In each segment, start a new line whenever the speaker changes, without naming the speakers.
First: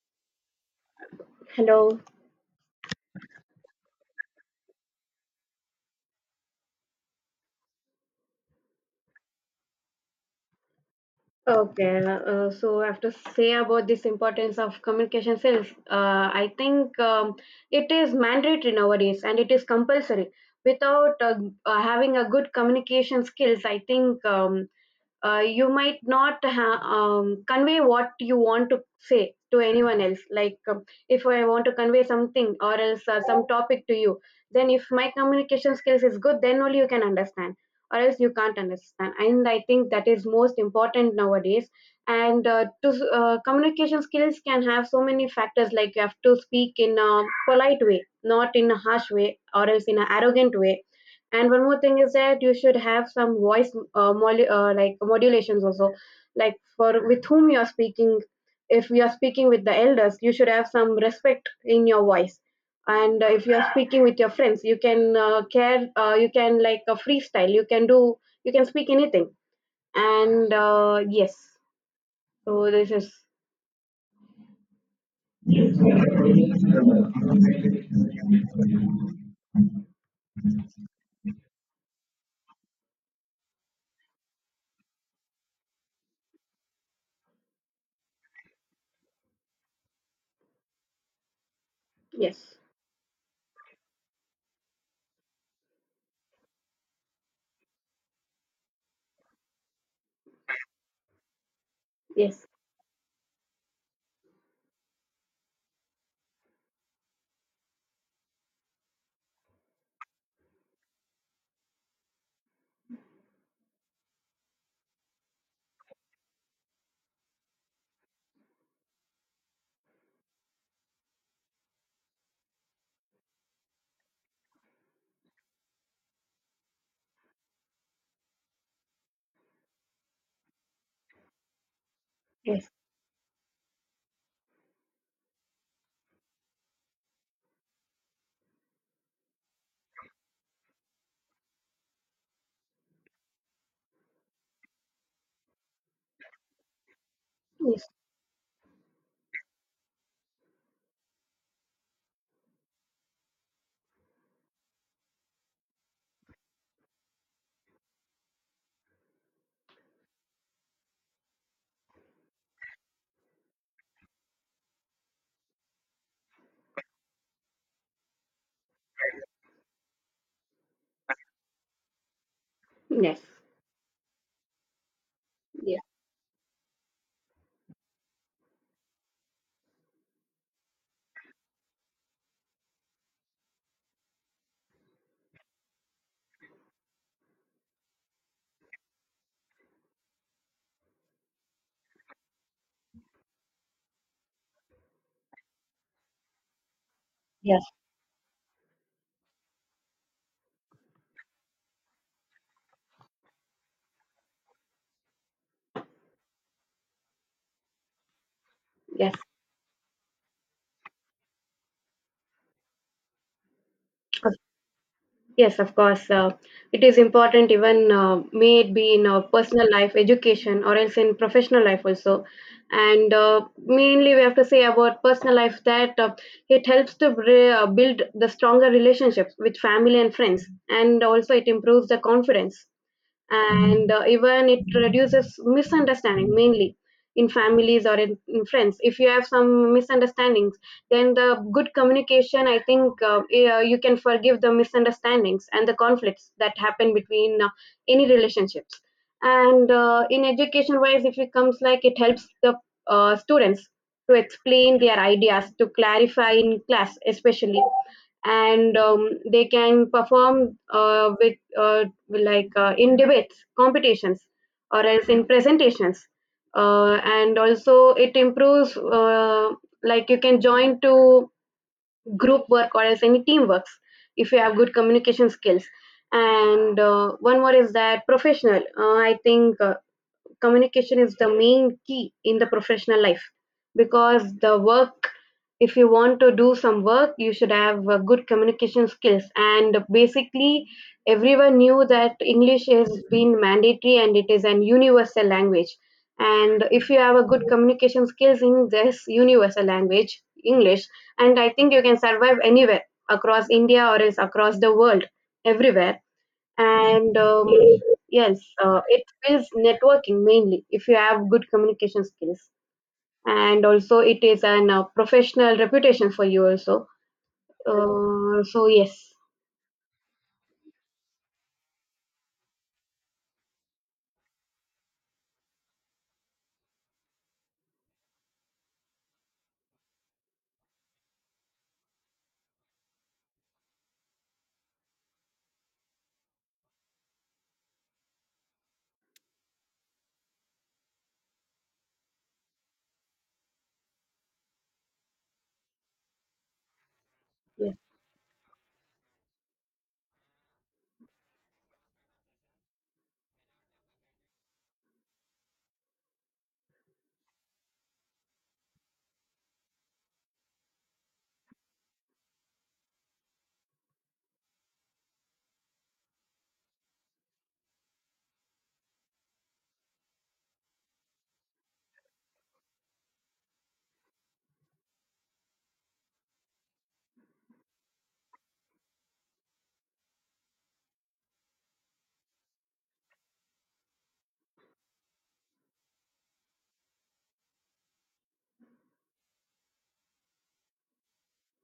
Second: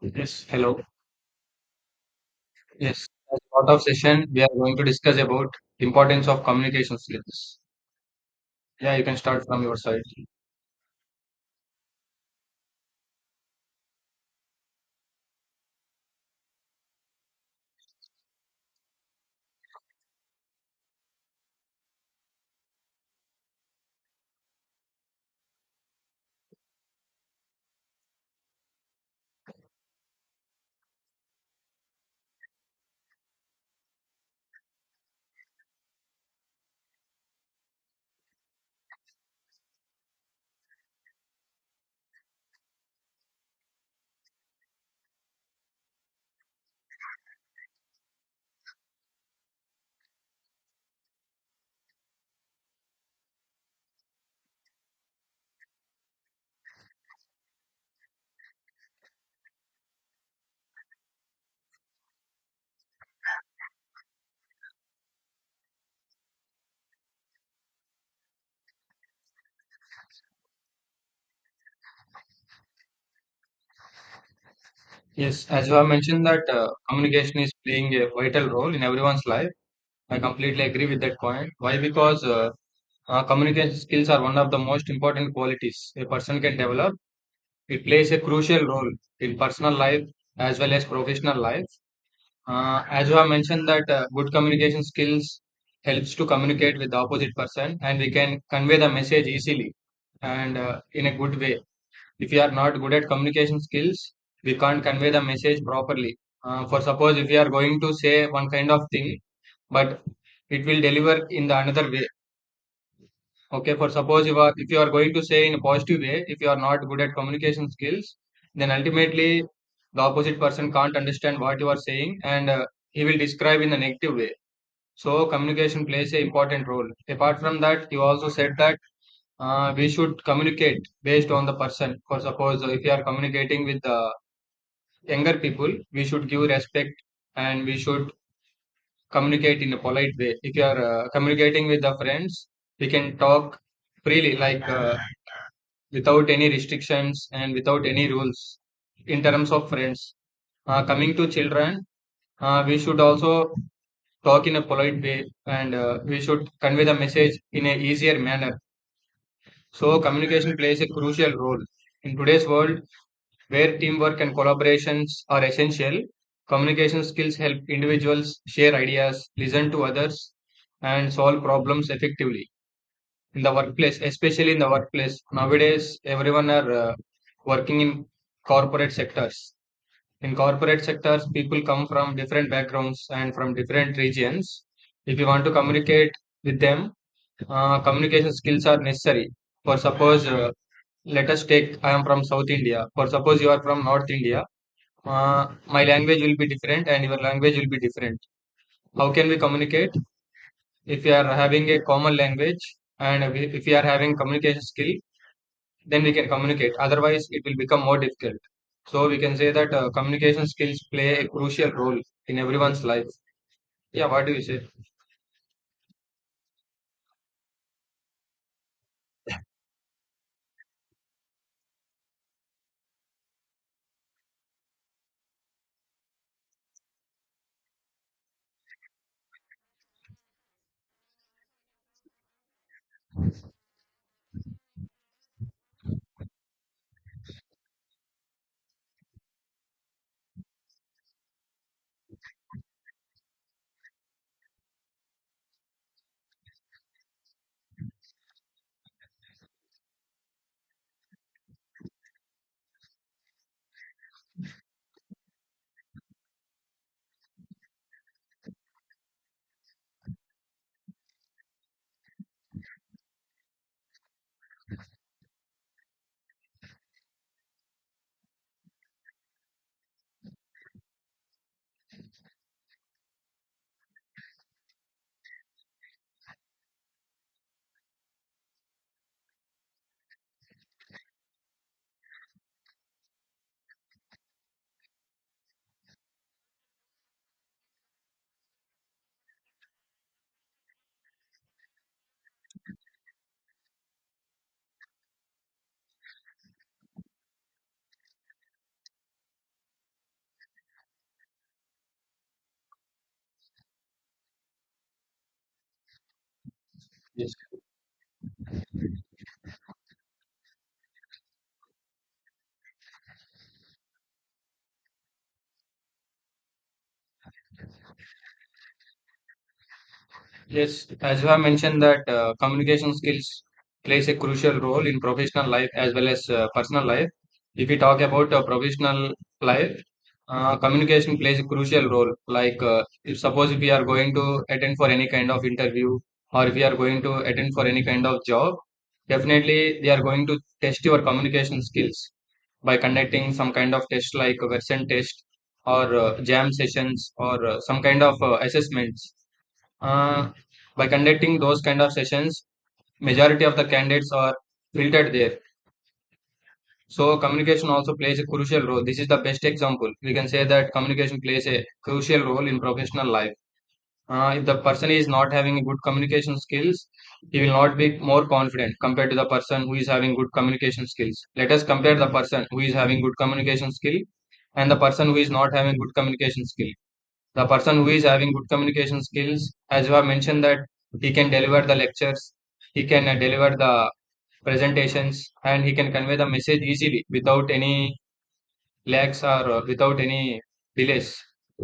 Yes, hello.
Hello.
Yes, as part of session, we are going to discuss about importance of communication skills. Yeah, you can start from your side.
Okay. So I have to say about this importance of communication skills. I think it is mandatory nowadays, and it is compulsory. Without having a good communication skills. I think you might not convey what you want to say to anyone else, like if I want to convey something or else some topic to you, then if my communication skills is good, then only you can understand, or else you can't understand. And I think that is most important nowadays. And to Communication skills can have so many factors. Like you have to speak in a polite way, not in a harsh way or else in an arrogant way. And one more thing is that you should have some voice, like modulations also, like for with whom you are speaking. If you are speaking with the elders, you should have some respect in your voice. And if you are speaking with your friends, you can care. You can like a freestyle. You can do. You can speak anything. And Yes, so this is
Yes, as you have mentioned that communication is playing a vital role in everyone's life. I completely agree with that point. Why? Because communication skills are one of the most important qualities a person can develop. It plays a crucial role in personal life as well as professional life.
yes,
As you have mentioned that good communication skills helps to communicate with the opposite person and we can convey the message easily and in a good way. If we
yes,
are not good at communication skills, we can't convey the message properly. For suppose if we are going to say one kind of thing, but it will deliver in the another way. Okay, for suppose you are if you are going to say in a positive way, if you are not good at communication skills, then ultimately the opposite person can't understand what you are saying and he will describe in a negative way. So communication plays a important role. Apart from that, you also said that we should communicate based on the person. For suppose
yes,
if you are communicating with the younger people, we should give respect and we should communicate in a polite way. If you are communicating with the friends, we can talk freely like. Without any restrictions and without
yes,
any rules in terms of friends. Coming to children, we should also talk in a polite way and we should convey the message in an easier manner. So, communication plays a crucial role. In today's world, where teamwork and collaborations are essential, communication skills help individuals share ideas, listen to others, and solve problems effectively
yes,
in the workplace, especially in the workplace.
yes,
Nowadays, everyone are working in corporate sectors. In corporate sectors, people come from different backgrounds and from different regions. If you want to communicate with them, communication skills are necessary. For suppose, let us take I am from South India. For suppose you are from North India, my language will be different and your language
yes.
will be different. How can we communicate if we are having a common language and if we are having communication skill? Then we can communicate. Otherwise, it will become more difficult. So
Yes.
we can say that communication skills play a crucial role in everyone's life. Yeah, what do you say?
Yes, of course. It is important, even may it be in our personal life, education, or else in professional life also. And mainly, we have to say about personal life that it helps to build the stronger relationships with family and friends, and also it improves the confidence, and even it reduces misunderstanding, mainly in families or in friends. If you have some misunderstandings, then the good communication, I think, yeah, you can forgive the misunderstandings and the conflicts that happen between any relationships. And in education wise, if it comes, like it helps the students to explain their ideas, to clarify in class especially. And they can perform with like in debates, competitions, or else in presentations. And also, it improves like you can join to group work or else any teamworks if you have good communication skills. And one more is that professional. I think communication is the main key in the professional life, because the work, if you want to do some work, you should have good communication skills. And basically, everyone knew that English has been mandatory, and it is an universal language. And if you have a good communication skills in this universal language English, and I think you can survive anywhere across India or else across the world, everywhere. And
Yes.
yes, it is networking mainly if you have good communication skills, and also it is an professional reputation for you also. So yes,
Yes, as you have mentioned that communication skills plays a crucial role in professional life as well as personal life. If we talk about professional life, communication plays a crucial role. Like if suppose if we are going to attend for any kind of interview or if we are going to attend for any kind of job, definitely they are going to test your communication skills by conducting some kind of test like a version test or jam sessions or uh,
yes,
some kind of uh, assessments. uh, by conducting those kind of sessions, majority of the candidates are filtered there. So communication also plays a crucial role. This is the best example we can say that communication plays a crucial role in professional life. If the person is not having good communication skills, he will not be more confident compared to the person who is having good communication skills. Let us compare the person who is having good communication skill and the person who is not having good communication skill. The person who is having good communication skills, as you have mentioned, that he can deliver the lectures, he can deliver the presentations, and he can convey the message easily without any lags or without any delays.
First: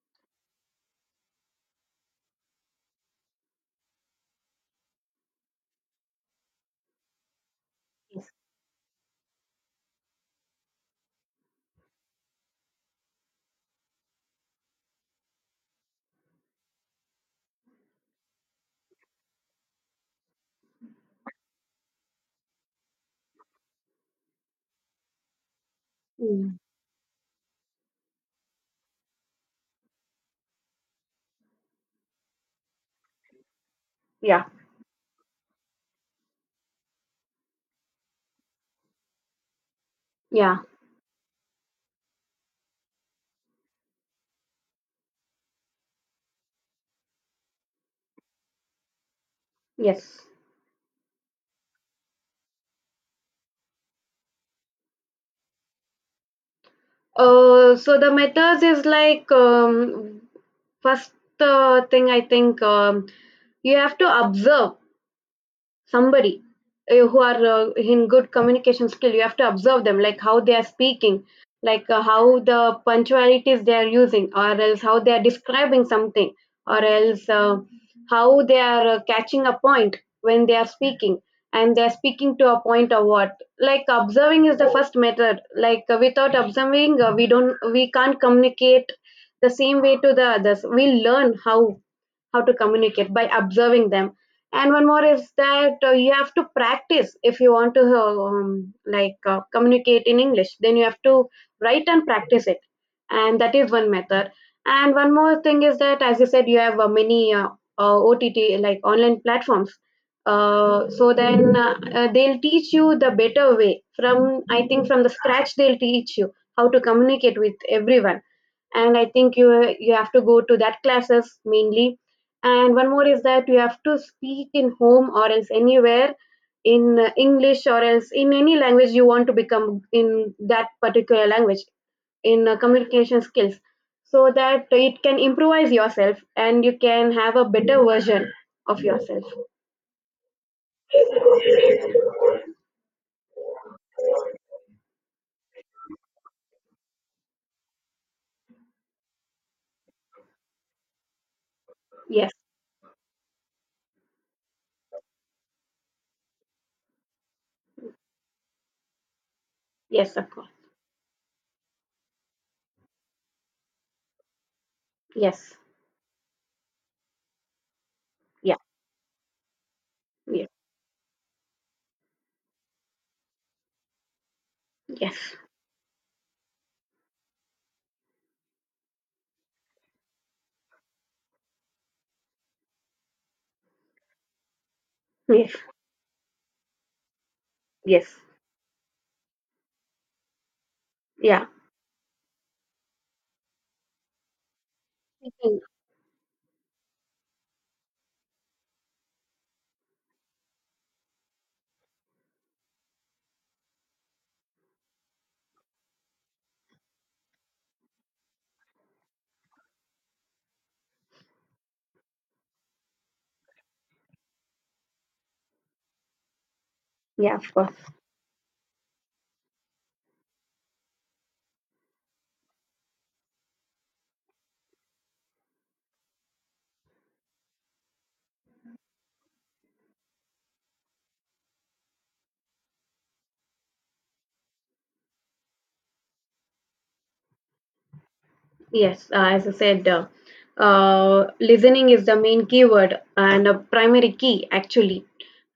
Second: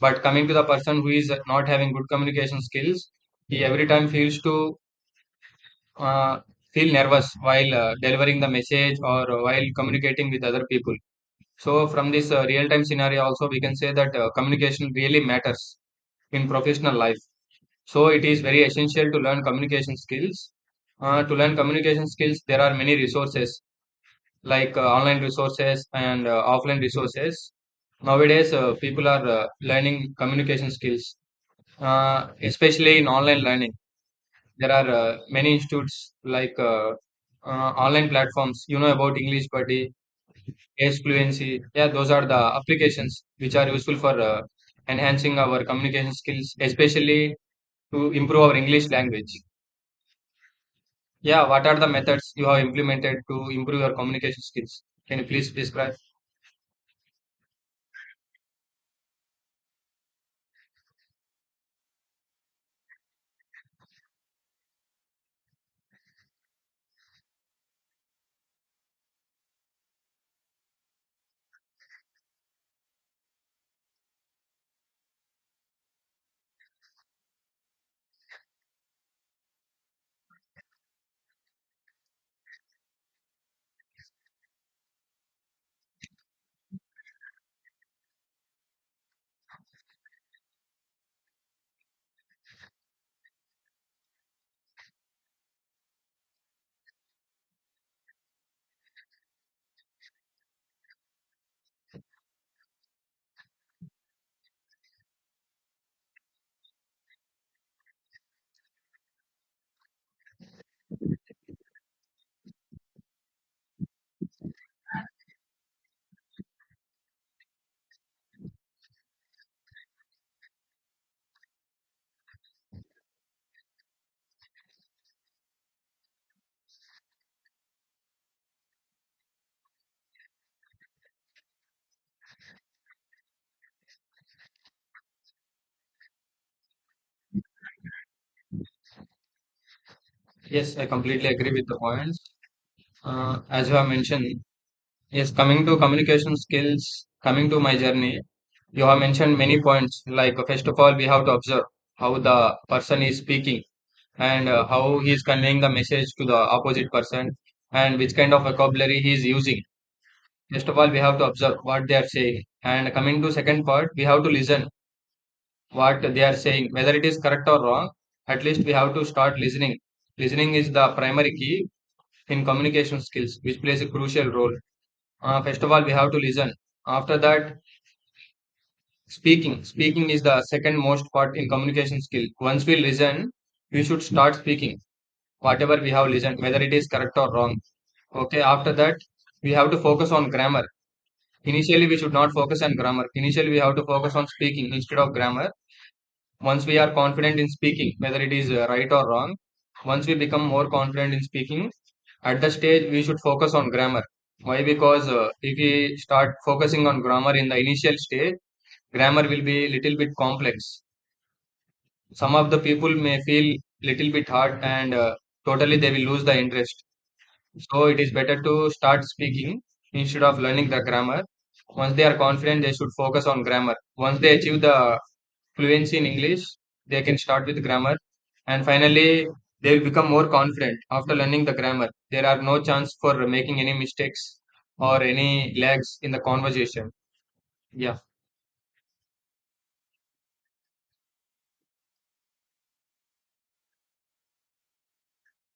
But coming to the person who is not having good communication skills, he every time feels to uh, feel nervous while
yes.
delivering the message or while communicating with other people. So, from this real time scenario, also we can say that communication really matters in professional life. So it is very essential to learn communication skills. To learn communication skills, there are many resources like online resources and
Mm.
offline resources. Nowadays, people are learning communication skills, especially in online learning.
Yeah.
There are many institutes like uh, online platforms. You know about English Buddy,
Yeah.
Ace Fluency. Yeah, those are the applications which are useful for enhancing our communication skills, especially to improve our English language.
Yes.
Yeah, what are the methods you have implemented to improve your communication skills? Can you please describe?
So the methods is like first thing, I think, you have to observe somebody who are in good communication skill. You have to observe them, like how they are speaking, like how the punctualities they are using, or else how they are describing something, or else how they are catching a point when they are speaking, and they are speaking to a point or what. Like observing is the first method. Like without observing, we can't communicate the same way to the others. We learn how to communicate by observing them. And one more is that you have to practice. If you want to communicate in English, then you have to write and practice it, and that is one method. And one more thing is that, as you said, you have many OTT like online platforms. Uh, so then uh, uh, they'll teach you the better way. From, I think, from the scratch, they'll teach you how to communicate with everyone. And I think you have to go to that classes mainly. And one more is that you have to speak in home or else anywhere in English or else in any language you want to become in that particular language in communication skills, so that it can improvise yourself and you can have a better version of yourself.
Yes, I completely agree with the points. As you have mentioned, yes, coming to communication skills, coming to my journey, you have mentioned many points. Like, first of all, we have to observe how
Yes,
the person is speaking and how he is conveying the message to the opposite person and which kind of vocabulary he is using.
yes, of course.
First of all, we have to observe what they are saying. And coming to second part, we have to listen
Yes,
what they are saying, whether it is correct or wrong, at
yeah,
least we have to start listening.
yes,
Listening is the primary key in communication skills, which plays a crucial role.
yes,
First of all, we have to listen. After that, speaking. Speaking is the second most part in communication skill. Once we listen, we should start speaking,
yes,
whatever we have listened, whether it is correct or wrong.
yes,
Okay, after that, we have to focus on grammar.
yeah,
Initially, we should not focus on grammar. Initially, we have to focus on speaking instead of grammar. Once we are confident in speaking whether it is right or wrong, once we become more confident in speaking, at the stage we should focus on grammar. Why? Because if we start focusing on grammar in the initial stage, grammar will be little bit complex. Some of the people may feel little bit hard and totally they will lose the interest.
yeah, of course.
So it is better to start speaking instead of learning the grammar. Once they are confident, they should focus on grammar. Once they achieve the fluency in English, they can start with grammar. And finally, they will become more confident after learning the grammar. There are no chance for making any mistakes or any lags in the conversation. Yeah.
Yes, as I said, listening is the main keyword and a primary key actually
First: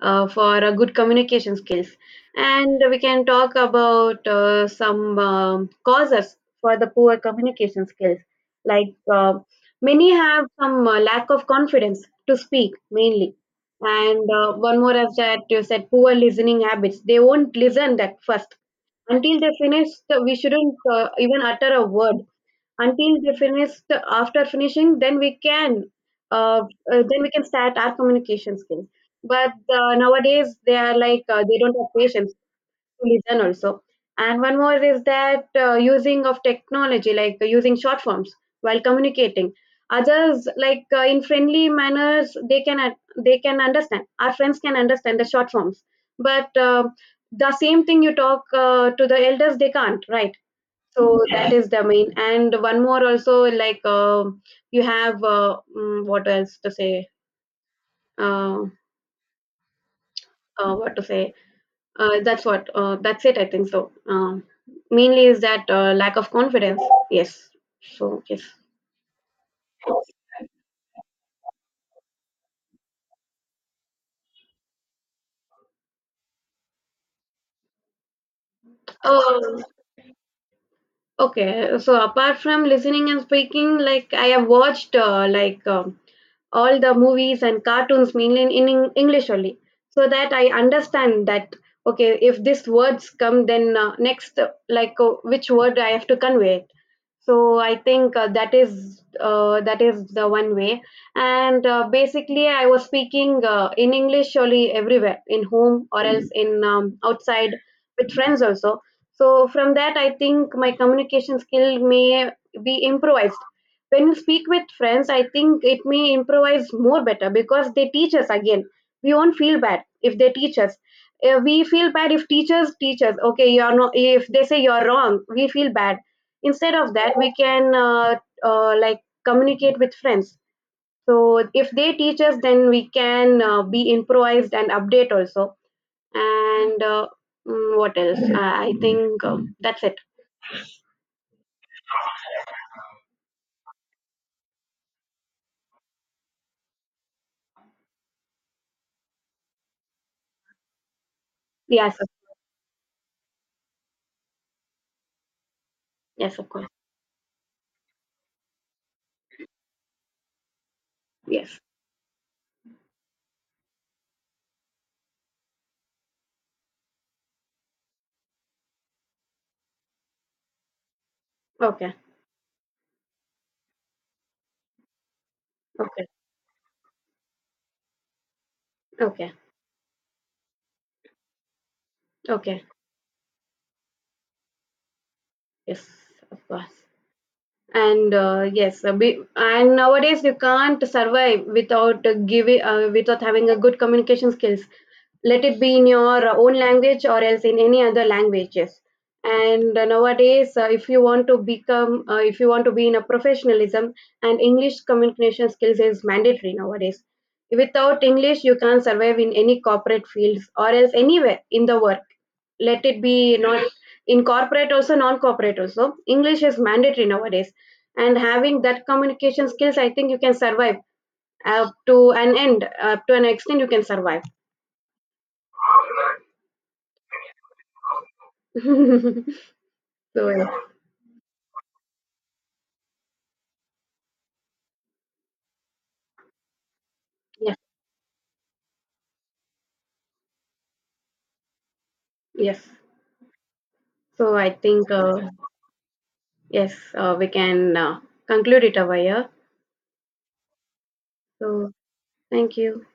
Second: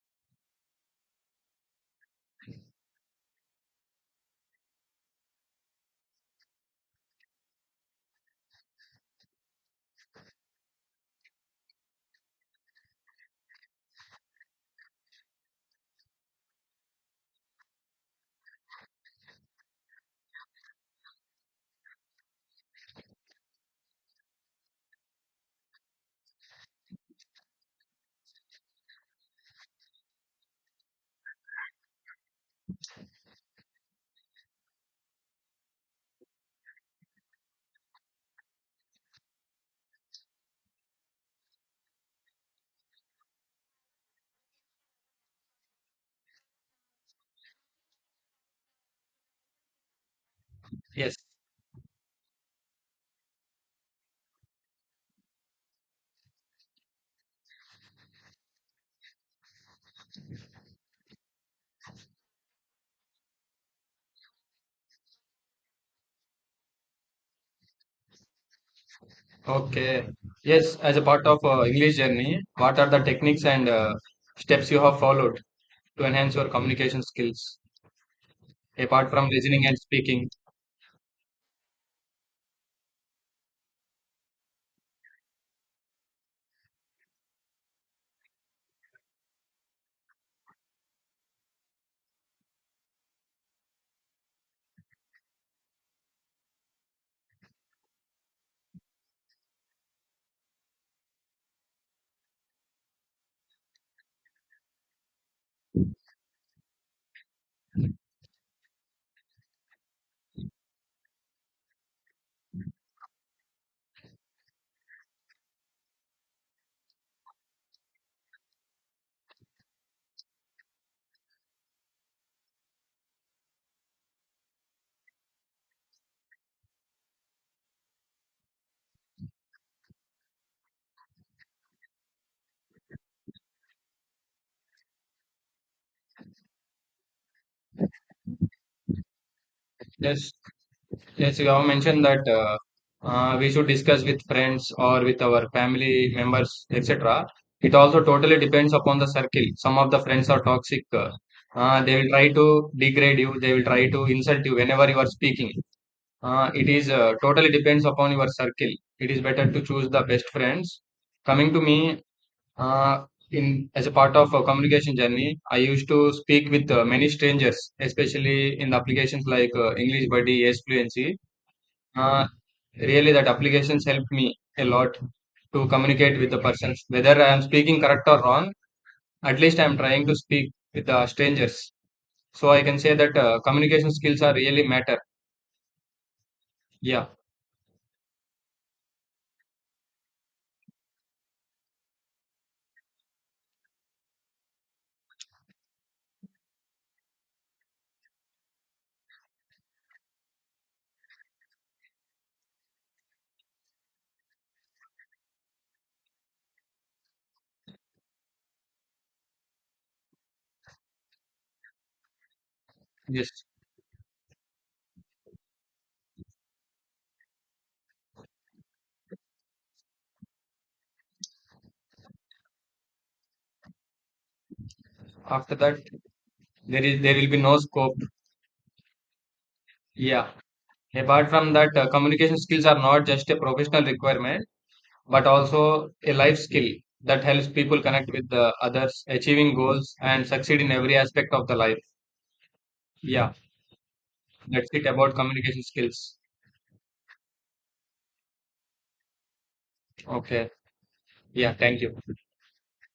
for a good communication skills. And we can talk about some causes for the poor communication skills. Like many have some lack of confidence to speak mainly. And one more is that, you said, poor listening habits. They won't listen at first until they finish. We shouldn't even utter a word until they finished. After finishing, then we can, uh, uh, then we can start our communication skills. But nowadays they are like they don't have patience to listen also. And one more is that using of technology, like using short forms while communicating others. Like in friendly manners, they can they can understand, our friends can understand the short forms. But the same thing you talk to the elders, they can't, right?
Yes.
So that is the main. And one more also, like you have what else to say, uh, what to say, that's what, that's it, I think. So mainly is that lack of confidence, yes, so yes.
Okay. Yes. As a part of English journey, what are the techniques and steps you have followed to enhance your communication skills? Apart from
um,
listening and speaking.
okay, so apart from listening and speaking, like I have watched, all the movies and cartoons mainly in English only, so that I understand that, okay, if these words come, then next like which word I have to convey it. So I think that is the one way. And basically, I was speaking in English only everywhere, in home or else in outside with friends also. So from that, I think my communication skill may be improvised. When you speak with friends, I think it may improvise more better, because they teach us again. We won't feel bad if they teach us. We feel bad if teachers teach us. Okay, you're not. If they say you're wrong, we feel bad. Instead of that, we can uh, like communicate with friends. So if they teach us, then we can be improvised and update also. And what else? I think that's it.
Yes, yes, you have mentioned that we should discuss with friends or with our family members, etc. It also totally depends upon the circle. Some of the friends are toxic.
Yes,
They will try to degrade you. They will try to insult you whenever you are speaking.
yes, of course.
It is totally depends upon your circle. It is better to choose the best friends. Coming to
Yes.
me, Uh, in as a part of a communication journey, I used to speak with many strangers, especially in the applications like English Buddy, Yes Fluency.
Okay.
Uh, Really, that applications helped me a lot to
Okay.
communicate with the persons. Whether I am speaking correct or wrong,
Okay.
at least I am trying to speak with the strangers. So I
Okay.
can say that communication skills are really matter.
Yes, of course.
Yeah.
And yes, a bit, and nowadays you can't survive without giving without having a good communication skills. Let it be in your own language or else in any other languages. And nowadays, if you want to become, if you want to be in a professionalism, and English communication skills is mandatory nowadays. Without English, you can't survive in any corporate fields or else anywhere in the work, let it be
Yes.
not in corporate also, non-corporate also, English is mandatory nowadays. And having that communication skills, I think you can survive up to an end, up to an extent you can survive.
After that, there will be no scope.
So
Yeah.
yeah.
Apart from that, communication skills are not just a professional requirement, but also a life skill that helps
Yes,
people connect with the others, achieving goals, and succeed in every aspect of the life.
yes.
Yeah,
So I
that's it
think
about communication skills.
yes, we can conclude it over here.
Okay. Yeah,
So
thank you.
thank you.